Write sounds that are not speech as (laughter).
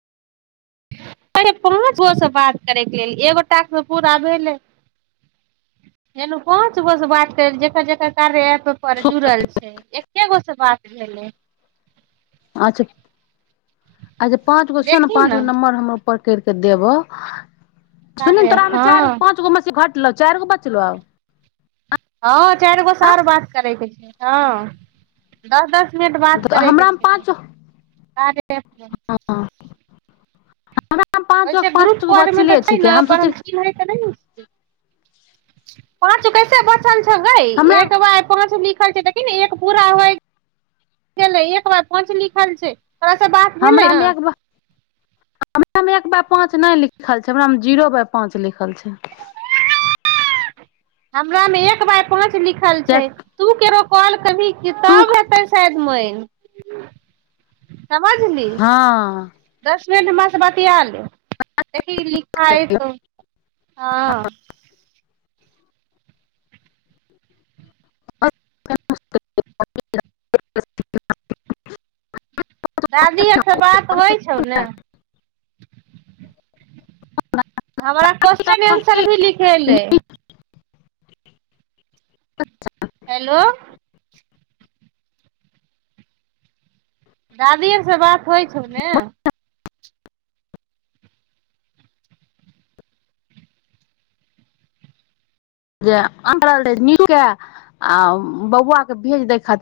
अरे पाच गो से बात करेके लेल एगो टास्क पूरा भेलै पाँच गो से बात कर जकर जेकर कार्य एप्प ओय पर जुड़ल छै एके गो सँ बात भेलै अच्छा देखीहिं न पकैर क देब सुनहिं ने कार्य तोरा एप आ हँ चारि पाँच गो मे सँ घर त चारि गो बचलो आओर हँ चारि गो सँ आर बात करैके हँ दस दस मिनट बात करैके हमरामे छै पाँच (inaudible) पाँच वैसे ग्रुप पाँच गो परमे तऽ बचले छै छिकै ने पर सोच हम चिन्है त नहि पाँच गो कैसे बच हमरा (inaudible) एक बार पांच लिख खोल क देखीहिं न एक पूरा होइ गेलै एक बार पांच लिखल छै तोरासँ बात भेलै हं हमरामे एक हमरामे एक बाय पाँच नहि लिखल छै हमरामे जीरो बाय पाँच लिखल छै हमरामे एक बाय पांच लिखल किया छै तू केरो कॉल कभी तू तब हेतै शायद मैन समझली हँ दस तुरन्त हमरासे बतिआ ले देखी लिखाय हेतै हँ (inaudible) दादी आरसँ बात होइ छौ ने हमरा क्वेश्चन आंसर भी लिख एले अच्छा हेलो दादी आरसँ बात होइ छौ ने (inaudible) जे रह नीक केआ आ बौआ के भेज दै खातिर